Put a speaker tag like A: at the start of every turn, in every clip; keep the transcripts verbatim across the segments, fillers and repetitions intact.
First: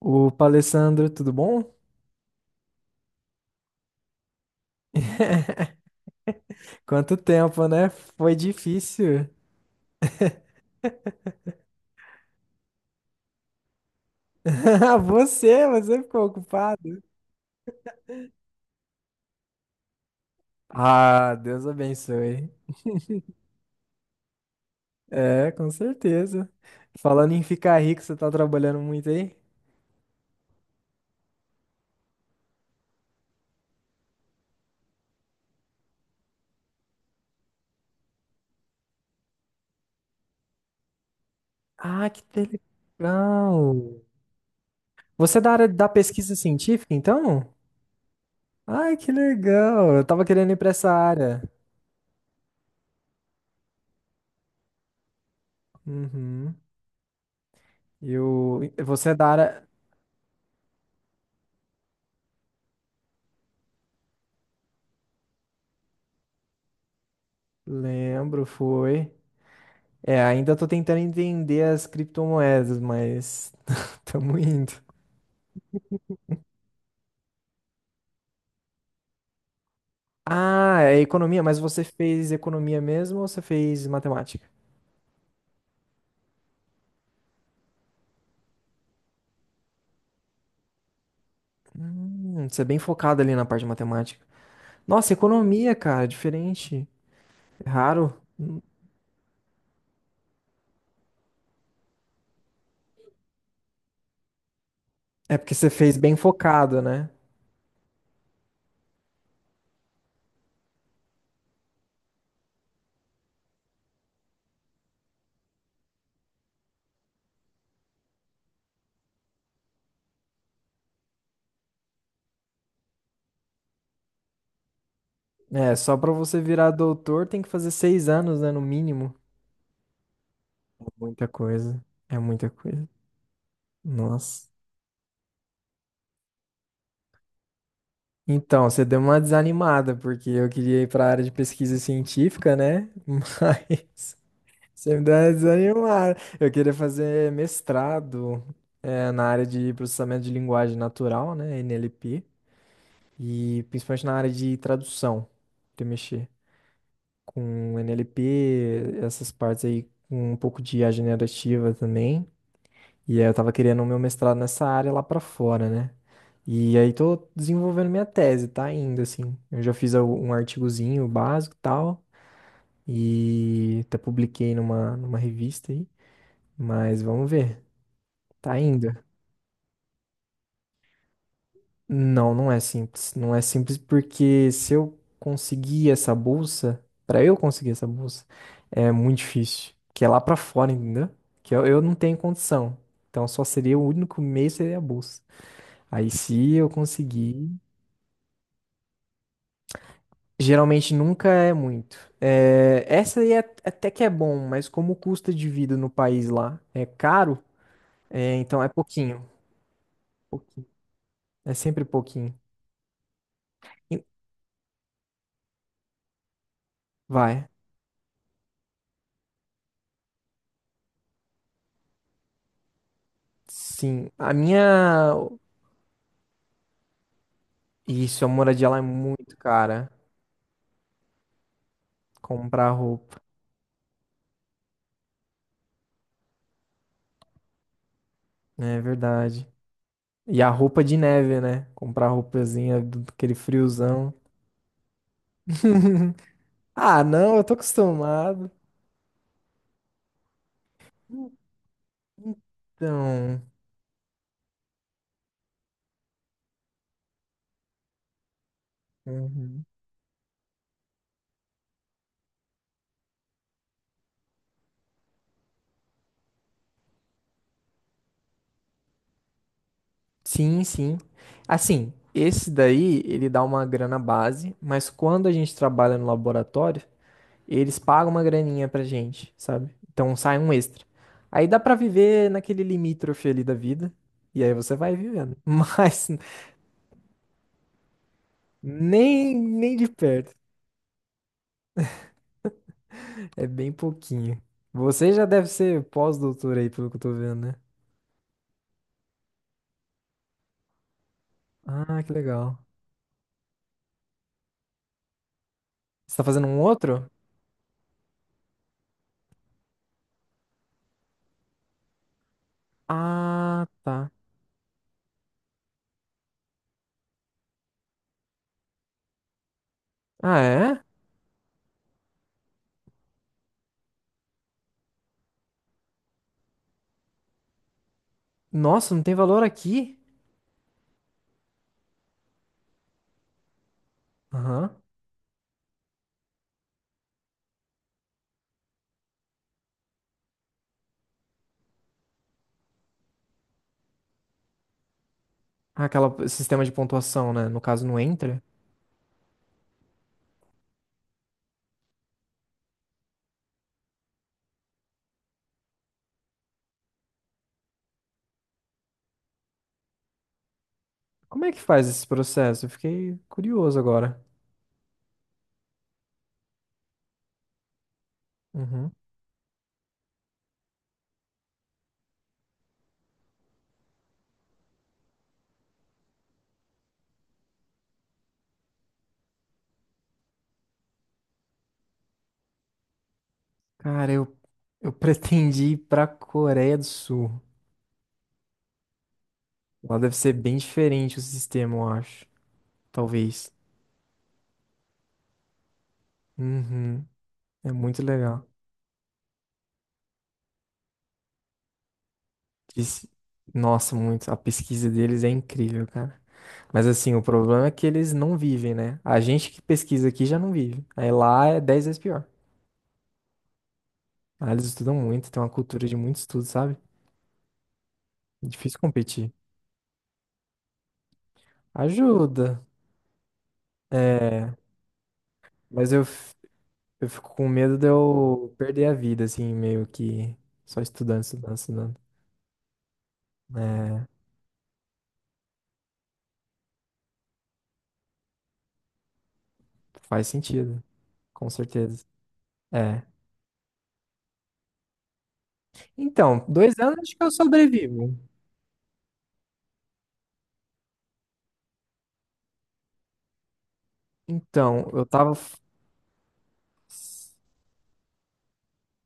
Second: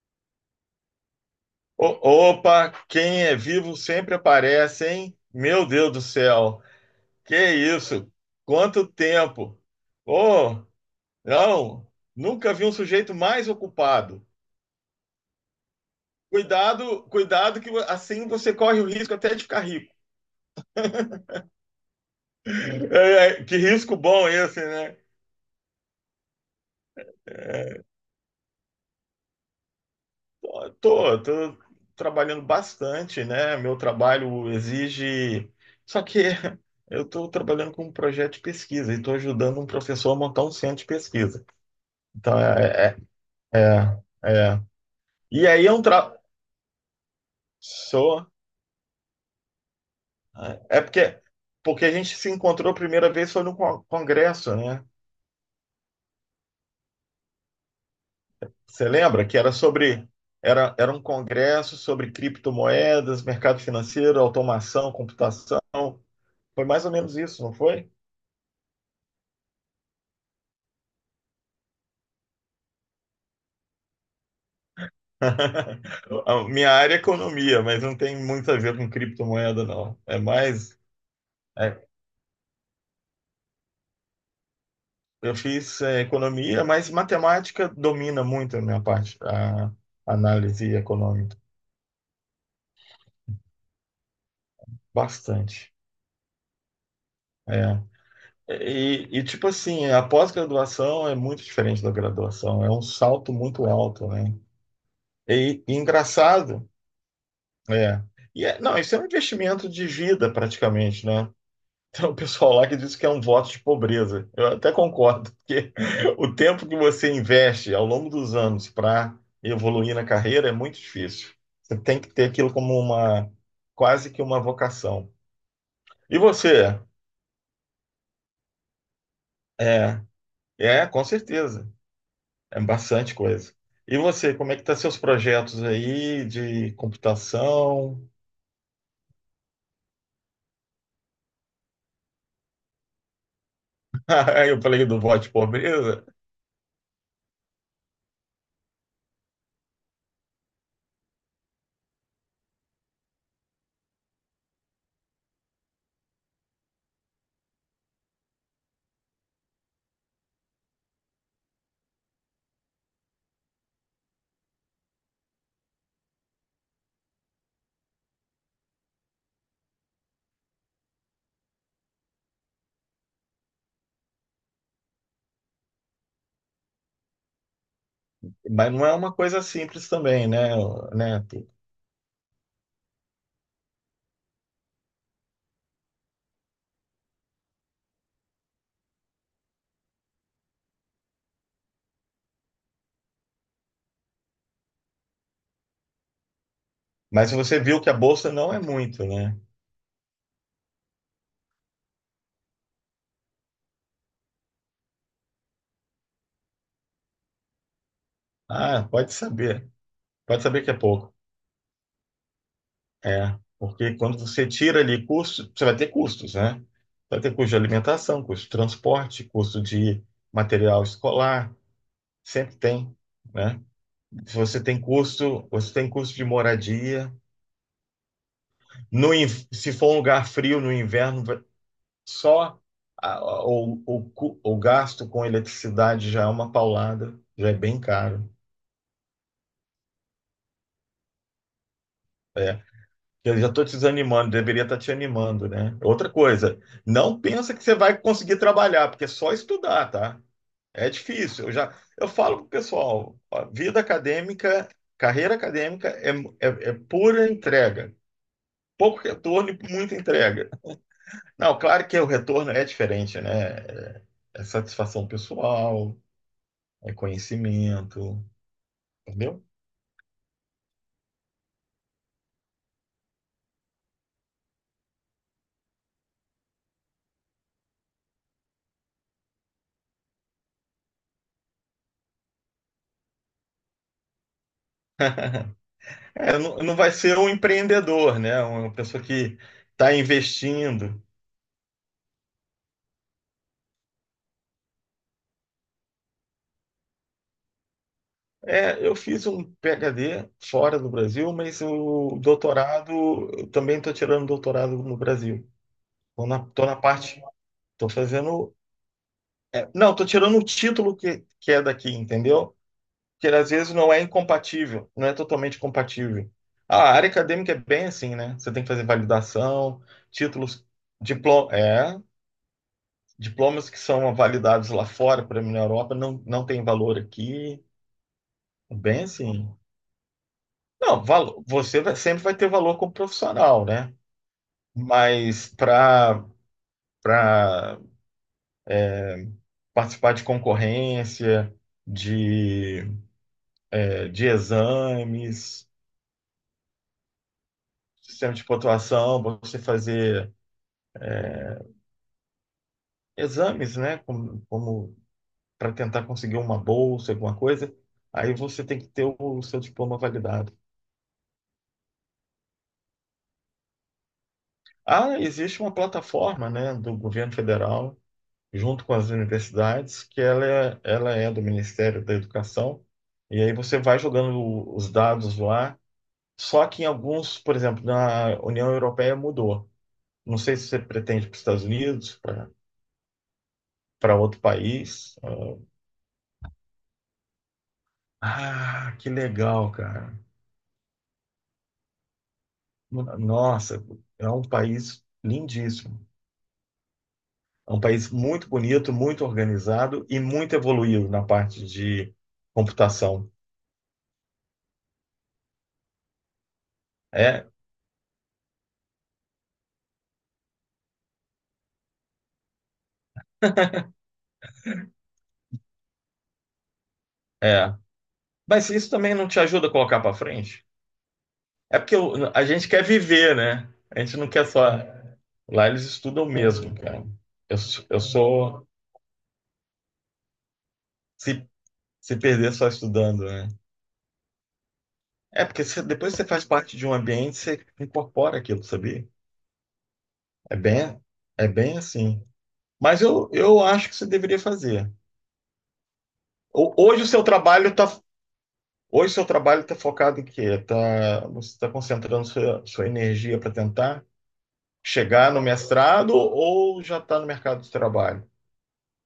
A: Opa, Alessandro, tudo bom?
B: O- Opa, quem é vivo sempre aparece, hein? Meu Deus do céu,
A: Quanto
B: que
A: tempo, né?
B: isso?
A: Foi
B: Quanto
A: difícil.
B: tempo! Oh, não, nunca vi um sujeito mais ocupado.
A: Você, você ficou ocupado.
B: Cuidado, cuidado que assim você corre o risco até de ficar rico.
A: Ah, Deus abençoe.
B: É, é, que risco bom esse, né?
A: É, com certeza. Falando em ficar rico, você tá trabalhando muito aí?
B: Tô, tô, trabalhando bastante, né? Meu trabalho exige. Só que eu estou trabalhando com um projeto de pesquisa e estou ajudando um professor a montar um centro de pesquisa.
A: Ah, que
B: Então, é, é
A: legal.
B: É, é.
A: Você é
B: E
A: da
B: aí
A: área
B: é um
A: da
B: tra...
A: pesquisa científica, então?
B: Sou.
A: Ai, que legal. Eu tava querendo ir pra
B: É
A: essa
B: porque,
A: área.
B: porque a gente se encontrou a primeira vez foi no con- congresso, né?
A: Uhum. E o-
B: Você
A: você é
B: lembra
A: da
B: que era
A: área.
B: sobre era, era um congresso sobre criptomoedas, mercado financeiro, automação, computação. Foi mais ou menos isso, não foi?
A: Lembro, foi. É, ainda tô tentando entender as criptomoedas, mas tamo indo.
B: A minha área é economia, mas não tem muito a ver com criptomoeda, não. É mais
A: Ah, é economia, mas
B: é,
A: você fez economia mesmo ou você fez matemática?
B: eu fiz é, economia, mas matemática domina muito a minha parte, a análise econômica.
A: Hum, você é bem focado ali na parte de matemática. Nossa,
B: Bastante.
A: economia, cara, diferente. É
B: É.
A: raro.
B: E, e, tipo assim, a pós-graduação é muito diferente da graduação, é um salto muito alto, né?
A: É porque
B: E,
A: você
B: e
A: fez bem
B: engraçado,
A: focado, né?
B: é. E é- não, isso é um investimento de vida praticamente, né? Tem um pessoal lá que diz que é um voto de pobreza. Eu até concordo, porque o tempo que você investe ao longo dos anos para evoluir na carreira é muito difícil. Você tem que ter aquilo como uma, quase que uma vocação.
A: É, só pra
B: E
A: você virar
B: você?
A: doutor tem que fazer seis anos, né, no mínimo.
B: É, é, com
A: Muita
B: certeza.
A: coisa. É muita
B: É
A: coisa.
B: bastante coisa. E você,
A: Nossa.
B: como é que tá seus projetos aí de computação?
A: Então, você deu uma desanimada, porque eu queria ir para a área de pesquisa científica, né? Mas
B: Eu falei
A: você
B: do
A: me deu
B: voto de
A: uma
B: pobreza,
A: desanimada. Eu queria fazer mestrado, eh, na área de processamento de linguagem natural, né? N L P, e principalmente na área de tradução, de mexer com N L P, essas partes aí, com um pouco de I A generativa também. E aí eu tava querendo o meu mestrado nessa área lá pra fora, né? E aí tô desenvolvendo minha tese, tá ainda assim. Eu já fiz al- um artigozinho básico e tal, e até publiquei numa, numa revista aí, mas vamos ver. Tá
B: mas não é
A: ainda.
B: uma coisa simples também, né, né, Tu?
A: Não, não é simples. Não é simples porque se eu conseguir essa bolsa, pra eu conseguir essa bolsa, é muito difícil, que é lá pra fora, entendeu? Que eu, eu não tenho condição. Então só seria o único meio seria a bolsa. Aí se eu
B: Mas
A: conseguir.
B: você viu que a bolsa não é muito, né?
A: Geralmente nunca é muito. É, essa aí é, até que é bom, mas como o custo de vida no país lá é caro, é, então é
B: Ah, pode
A: pouquinho,
B: saber. Pode saber
A: pouquinho.
B: que é pouco.
A: É sempre pouquinho.
B: É, porque
A: E-
B: quando você tira ali custo, você vai ter custos, né? Vai ter
A: Vai.
B: custo de alimentação, custo de transporte, custo de material escolar, sempre tem, né?
A: Sim. A
B: Se você tem
A: minha.
B: custo, você tem custo de moradia.
A: Isso, a moradia lá é
B: No,
A: muito
B: se
A: cara.
B: for um lugar frio no inverno, só
A: Comprar
B: a-
A: roupa.
B: a- o, o, cu- o gasto com eletricidade já é uma paulada, já é bem caro.
A: Né, é verdade. E a roupa de neve, né? Comprar
B: É.
A: roupazinha do aquele
B: Eu já estou te
A: friozão.
B: desanimando, deveria estar te animando, né? Outra coisa,
A: Ah,
B: não
A: não, eu tô
B: pensa que você vai conseguir
A: acostumado.
B: trabalhar, porque é só estudar, tá? É difícil. Eu já, eu falo pro pessoal,
A: Então.
B: ó, vida acadêmica, carreira acadêmica é, é, é pura entrega. Pouco retorno e
A: Uhum.
B: muita entrega. Não, claro que o retorno é diferente, né? É, é satisfação pessoal, é conhecimento, entendeu?
A: Sim, sim. Assim, esse daí, ele dá uma grana base, mas quando a gente trabalha no laboratório, eles pagam uma graninha pra gente, sabe? Então sai um extra. Aí dá pra viver naquele limítrofe ali da vida, e aí você vai vivendo. Mas
B: É, não, não vai ser um empreendedor, né? Uma pessoa
A: nem,
B: que
A: nem de
B: está
A: perto.
B: investindo.
A: É bem pouquinho. Você já deve ser pós-doutor aí, pelo que eu tô vendo, né?
B: É, eu fiz um P H D fora do Brasil, mas
A: Ah, que
B: o
A: legal.
B: doutorado, eu também estou tirando doutorado no Brasil.
A: Você tá
B: Estou na,
A: fazendo um
B: tô na
A: outro?
B: parte, estou fazendo. É, Não, estou tirando o título que, que é daqui, entendeu? Que às
A: Ah,
B: vezes não é
A: tá.
B: incompatível, não é totalmente compatível. A área acadêmica é bem assim, né? Você tem que fazer validação,
A: Ah,
B: títulos,
A: é?
B: diploma, é, diplomas que são validados lá fora, para mim na Europa, não, não tem valor aqui. É
A: Nossa, não
B: bem
A: tem valor
B: assim.
A: aqui?
B: Não, valo- você vai- sempre vai ter valor como profissional, né?
A: Aham.
B: Mas para para participar de concorrência, de, eh, de exames,
A: Ah, aquela sistema de pontuação, né? No caso, não
B: sistema
A: entra.
B: de pontuação, você fazer exames, né? Como, como para tentar conseguir uma bolsa, alguma coisa. Aí você tem que ter o, o seu diploma validado.
A: Como é que faz esse processo? Eu fiquei curioso agora.
B: Ah, existe uma plataforma, né, do governo federal, junto
A: Uhum.
B: com as universidades, que ela é, ela é do Ministério da Educação. E aí você vai jogando o- os dados lá. Só que em alguns, por exemplo, na União Europeia mudou. Não sei se você pretende para os Estados Unidos, para
A: Cara,
B: para
A: eu,
B: outro
A: eu
B: país.
A: pretendi ir pra Coreia do Sul.
B: Ah, que legal,
A: Lá
B: cara.
A: deve ser bem diferente o sistema, eu acho. Talvez.
B: Nossa, é um país lindíssimo.
A: Uhum. É
B: É um
A: muito
B: país
A: legal.
B: muito bonito, muito organizado e muito evoluído na parte de
A: Diz-
B: computação.
A: Nossa, muito. A pesquisa deles é incrível, cara. Mas assim, o
B: É,
A: problema é que eles não vivem, né? A gente que pesquisa aqui já não vive. Aí lá é dez vezes pior. Lá eles estudam muito, tem uma cultura de muito estudo, sabe?
B: é.
A: É
B: Mas
A: difícil
B: isso também não
A: competir.
B: te ajuda a colocar para frente? É porque o- a
A: Ajuda.
B: gente quer viver, né? A gente não quer
A: É,
B: só. Lá eles
A: mas eu,
B: estudam
A: f-
B: mesmo, cara.
A: eu fico com
B: Eu,
A: medo
B: sou-
A: de
B: eu
A: eu
B: sou.
A: perder a vida, assim, meio que só estudando,
B: Se,
A: estudando, estudando.
B: se perder só estudando, né?
A: É,
B: É porque você- depois que você faz parte de um ambiente, você incorpora aquilo, sabia?
A: faz
B: É
A: sentido,
B: bem, é
A: com
B: bem
A: certeza.
B: assim. Mas
A: É.
B: eu, eu acho que você deveria fazer.
A: Então,
B: Ho-
A: dois anos
B: Hoje o
A: acho que
B: seu
A: eu
B: trabalho está
A: sobrevivo.
B: hoje o seu trabalho tá focado em quê? Tá, você está concentrando sua, sua energia para tentar
A: Então, eu
B: chegar
A: tava.
B: no
A: f-
B: mestrado ou já está no mercado de trabalho?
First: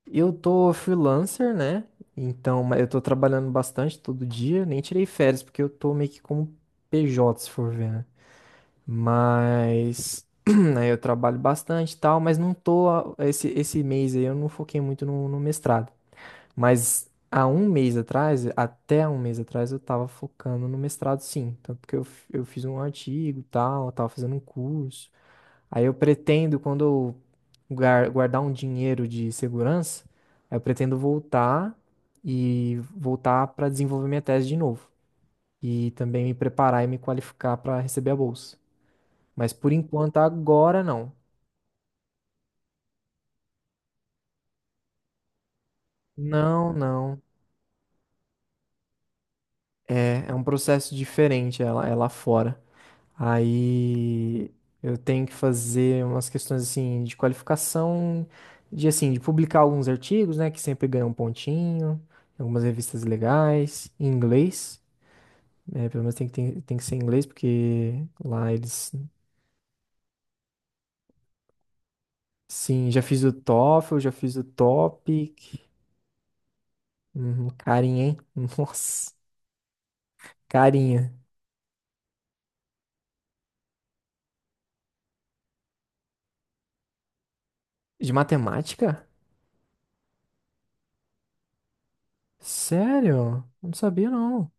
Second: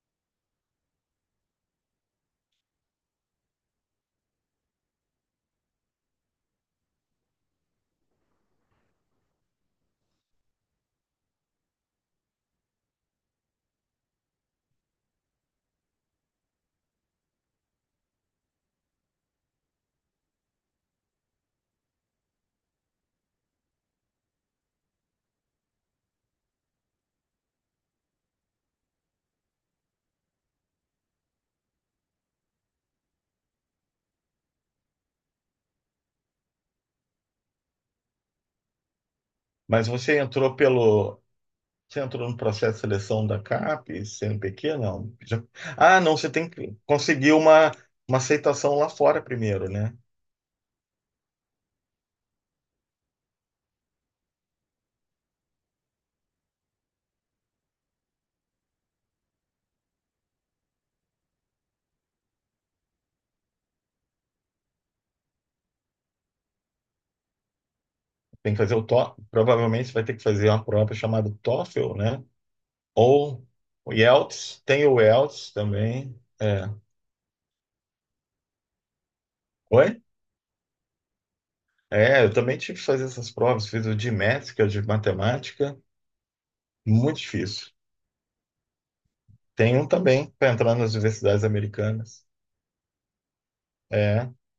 A: eu tô freelancer, né? Então, ma- eu tô trabalhando bastante todo dia. Nem tirei férias, porque eu tô meio que como P J, se for ver, né? Mas aí eu trabalho bastante e tal, mas não tô. Esse, esse mês aí eu não foquei muito no, no mestrado. Mas há um mês atrás, até um mês atrás, eu tava focando no mestrado sim. Tanto que eu, f- eu fiz um artigo e tal, eu tava fazendo um curso. Aí eu pretendo, quando eu guar- guardar um dinheiro de segurança, aí eu pretendo voltar e voltar para desenvolver minha tese de novo. E também me preparar e me qualificar para receber a bolsa. Mas por
B: Mas
A: enquanto,
B: você entrou
A: agora não.
B: pelo você entrou no processo de seleção da C A P, C N P q, não? Já- ah, não, você tem
A: Não,
B: que
A: não.
B: conseguir uma, uma aceitação lá fora primeiro, né?
A: É, é um processo diferente, ela, é lá fora. Aí eu tenho que fazer umas questões assim de qualificação, de assim, de publicar alguns artigos, né, que sempre ganham um pontinho, em algumas revistas legais, em inglês. É, pelo menos tem que, tem, tem que ser em inglês, porque lá
B: Tem que fazer o
A: eles.
B: tófel, provavelmente você vai ter que fazer uma prova chamada tófel, né?
A: Sim, já fiz o
B: Ou o
A: TOEFL, já fiz o
B: Yelts, tem o Yelts
A: TOPIC.
B: também. É.
A: Uhum, carinha, hein? Nossa,
B: Oi?
A: carinha.
B: É, eu também tive que fazer essas provas, fiz o de Maths, que é o de matemática, muito difícil.
A: De matemática?
B: Tem um também para entrar nas universidades americanas.
A: Sério? Não sabia,
B: É.
A: não.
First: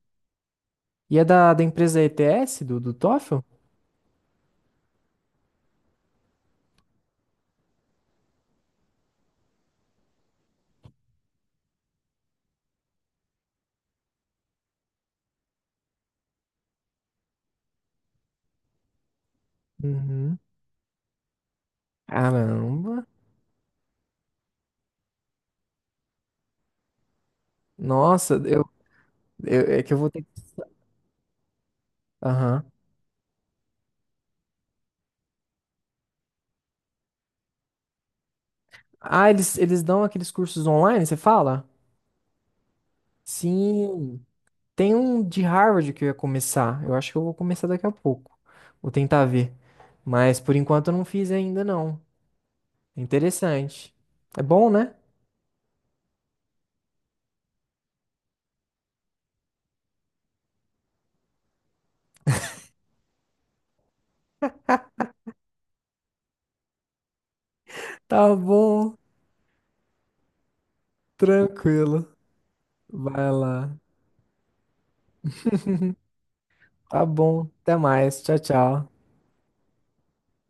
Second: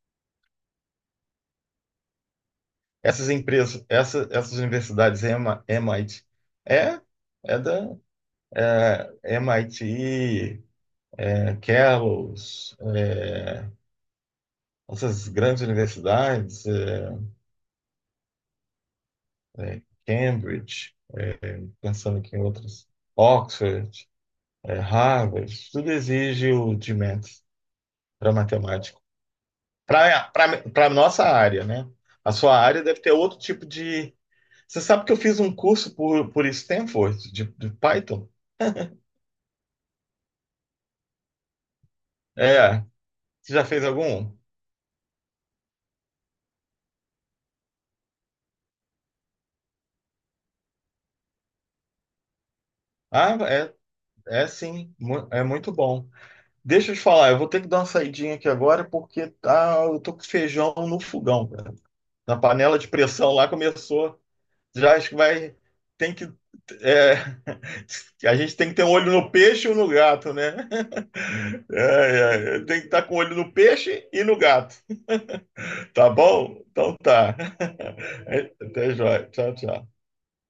A: E é da, da empresa E T S, do, do
B: Essas
A: TOEFL?
B: empresas, essa, essas universidades E M A, M I T, é, é da é, M I T, é, Kellogg's, é, essas grandes universidades, é, é,
A: Uhum.
B: Cambridge, pensando aqui em outras,
A: Caramba.
B: Oxford, é, Harvard, isso tudo exige o de Math para
A: Nossa, eu,
B: matemática.
A: eu- é que eu vou ter que...
B: Para a nossa área, né? A sua
A: Aham.
B: área deve ter outro tipo de. Você sabe que eu fiz um curso por, por Stanford, de, de Python?
A: Ah, eles, eles dão aqueles cursos online, você fala?
B: É. Você já fez
A: Sim.
B: algum?
A: Tem um de Harvard que eu ia começar. Eu acho que eu vou começar daqui a pouco. Vou tentar ver. Mas por enquanto eu não fiz ainda, não. É
B: Ah, é,
A: interessante. É
B: é
A: bom, né?
B: sim, mu- é muito bom. Deixa eu te falar, eu vou ter que dar uma saidinha aqui agora porque tá, eu tô com feijão no fogão, cara. Na panela de pressão lá começou. Já acho que vai. Tem que. É,
A: Tá
B: a gente tem que ter um
A: bom.
B: olho no peixe e um no gato, né?
A: Tranquilo.
B: É, é, tem que estar com o
A: Vai
B: olho no
A: lá.
B: peixe e no gato. Tá bom? Então
A: Tá
B: tá.
A: bom. Até mais. Tchau, tchau.
B: Até jóia. Tchau, tchau.